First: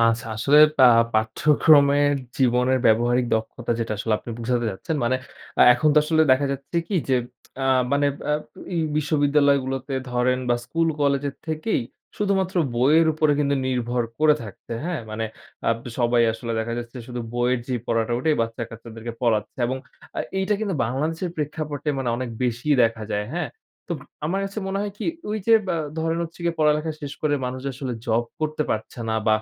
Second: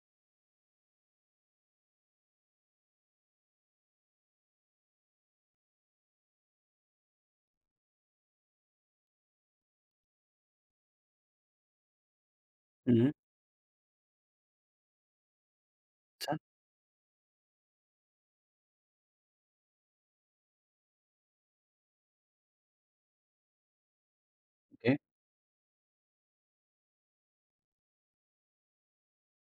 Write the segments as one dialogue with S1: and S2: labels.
S1: আচ্ছা, আসলে বা পাঠ্যক্রমের জীবনের ব্যবহারিক দক্ষতা যেটা আসলে আপনি বুঝাতে যাচ্ছেন। মানে আ এখন তো আসলে দেখা যাচ্ছে কি যে আ মানে আব এই বিশ্ববিদ্যালয় গুলোতে ধরেন বা স্কুল কলেজের থেকেই শুধুমাত্র বইয়ের
S2: হুম।
S1: উপরে কিন্তু নির্ভর করে থাকছে। হ্যাঁ? মানে আব সবাই
S2: আচ্ছা।
S1: আসলে দেখা যাচ্ছে শুধু বইয়ের যেই পড়াটা, ওটাই বাচ্চা-কাচ্চাদেরকে পড়াচ্ছে। এবং আ এইটা কিন্তু বাংলাদেশের প্রেক্ষাপটে মানে অনেক বেশিই দেখা যায়। হ্যাঁ? তো আমার কাছে মনে
S2: ওকে।
S1: হয় কি ওই যে বা ধরেন হচ্ছে গিয়ে, পড়ালেখা শেষ করে মানুষ আসলে জব করতে পারছে না বা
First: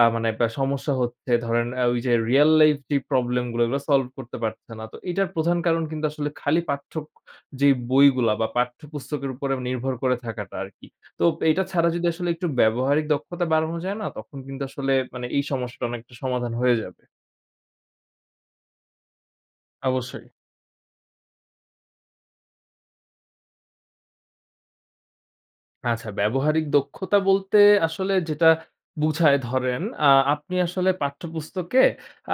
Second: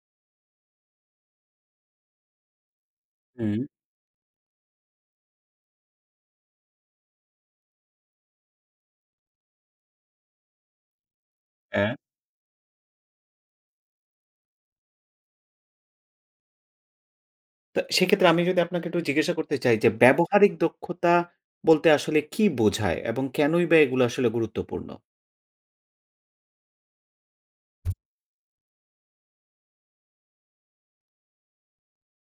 S1: আ মানে বা সমস্যা হচ্ছে ধরেন আ ওই যে রিয়াল লাইফ যেই প্রবলেম
S2: হুম।
S1: গুলা ওইগুলা সলভ করতে পারতেছে না। তো এটার প্রধান কারণ কিন্তু আসলে খালি পাঠ্যক যে বইগুলা বা পাঠ্যপুস্তকের উপর নির্ভর করে থাকাটা আরকি। তো এটা ছাড়া
S2: হ্যাঁ।
S1: যদি আসলে একটু ব্যবহারিক দক্ষতা বাড়ানো যায় না, তখন কিন্তু আসলে মানে এই সমস্যাটা অনেকটা সমাধান হয়ে যাবে।
S2: তা সেক্ষেত্রে আমি যদি আপনাকে একটু জিজ্ঞাসা করতে চাই যে,
S1: অবশ্যই।
S2: ব্যবহারিক দক্ষতা বলতে আসলে কী বোঝায় এবং কেনই বা এগুলা আসলে গুরুত্বপূর্ণ?
S1: আচ্ছা। ব্যবহারিক দক্ষতা বলতে আসলে যেটা বুঝায় ধরেন আ আপনি আসলে পাঠ্যপুস্তকে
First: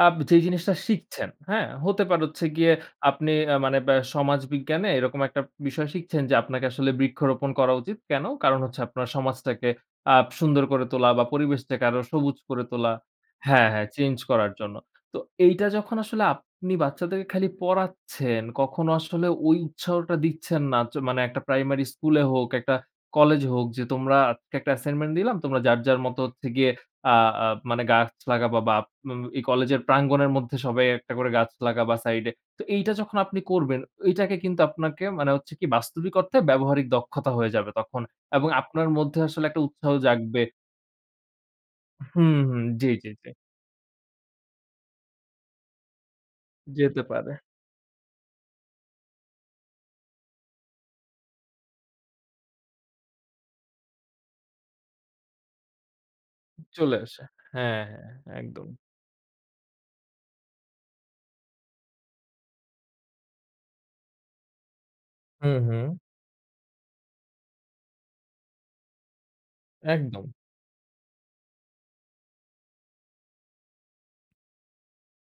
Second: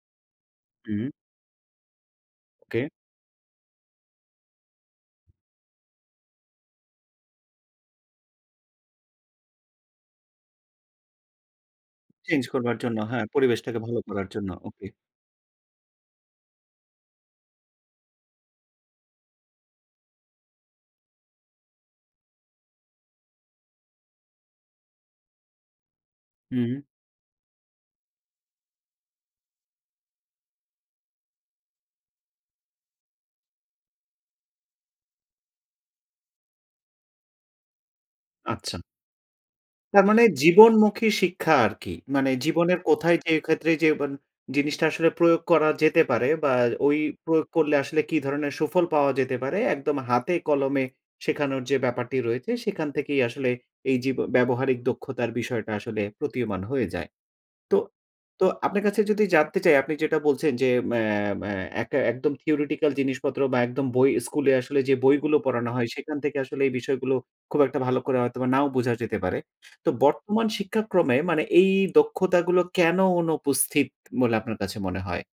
S1: আব যেই জিনিসটা
S2: হুম।
S1: শিখছেন, হ্যাঁ? হতে পারে হচ্ছে গিয়ে
S2: ওকে।
S1: আপনি আ মানে ব্যা সমাজবিজ্ঞানে এরকম একটা বিষয় শিখছেন, যে আপনাকে আসলে বৃক্ষরোপণ করা উচিত। কেন? কারণ হচ্ছে আপনার সমাজটাকে আপ সুন্দর করে তোলা বা পরিবেশটাকে আরো সবুজ
S2: চেঞ্জ
S1: করে
S2: করবার
S1: তোলা
S2: জন্য, হ্যাঁ,
S1: হ্যাঁ,
S2: পরিবেশটাকে
S1: হ্যাঁ
S2: ভালো
S1: চেঞ্জ
S2: করার জন্য।
S1: করার জন্য।
S2: ওকে।
S1: তো এইটা যখন আসলে আপনি বাচ্চাদের খালি পড়াচ্ছেন, কখনো আসলে ওই উৎসাহটা দিচ্ছেন না। চ মানে একটা প্রাইমারি স্কুল এ হোক, একটা কলেজ হোক যে তোমরা আজকে একটা অ্যাসাইনমেন্ট দিলাম। তোমরা যার, যার মতো হচ্ছে গিয়ে
S2: হুম।
S1: আ আ মানে গাছ লাগাবা, বা ম এই কলেজের প্রাঙ্গণের মধ্যে সবাই একটা করে গাছ লাগাবা সাইড এ। তো এইটা যখন আপনি করবেন এটাকে কিন্তু আপনাকে মানে হচ্ছে কি বাস্তবিক অর্থে ব্যবহারিক দক্ষতা হয়ে যাবে তখন। এবং
S2: আচ্ছা।
S1: আপনার মধ্যে আসলে একটা উৎসাহ
S2: তার মানে
S1: জাগবে
S2: জীবনমুখী শিক্ষা আরকি।
S1: হুম,
S2: মানে
S1: হুম,
S2: জীবনের
S1: জ্বী, জ্বী,
S2: কোথায়
S1: জ্বী।
S2: যে ক্ষেত্রে যে মান জিনিসটা আসলে প্রয়োগ করা যেতে পারে বা ওই
S1: যেতে পারে।
S2: প্রয়োগ করলে আসলে কি ধরনের সুফল পাওয়া যেতে পারে, একদম হাতে কলমে শেখানোর যে ব্যাপারটি রয়েছে সেখান থেকেই আসলে এই যে ব ব্যবহারিক দক্ষতার বিষয়টা আসলে প্রতীয়মান হয়ে
S1: চলে
S2: যায়।
S1: আসে।
S2: তো
S1: হ্যাঁ, হ্যাঁ,
S2: তো
S1: একদম।
S2: আপনার কাছে যদি জানতে চাই, আপনি যেটা বলছেন, যে ম্যা ম্যা একটা একদম theoretical জিনিসপত্র বা একদম বই স্কুলে আসলে যে বইগুলো
S1: হুম,
S2: পড়ানো হয়
S1: হুম।
S2: সেখান থেকে আসলে এই বিষয়গুলো খুব একটা ভালো করে হয়তোবা নাও বোঝা যেতে পারে। তো
S1: একদম।
S2: বর্তমান শিক্ষাক্রমে মানে এই দক্ষতাগুলো কেন অনুপস্থিত বলে আপনার কাছে মনে হয়?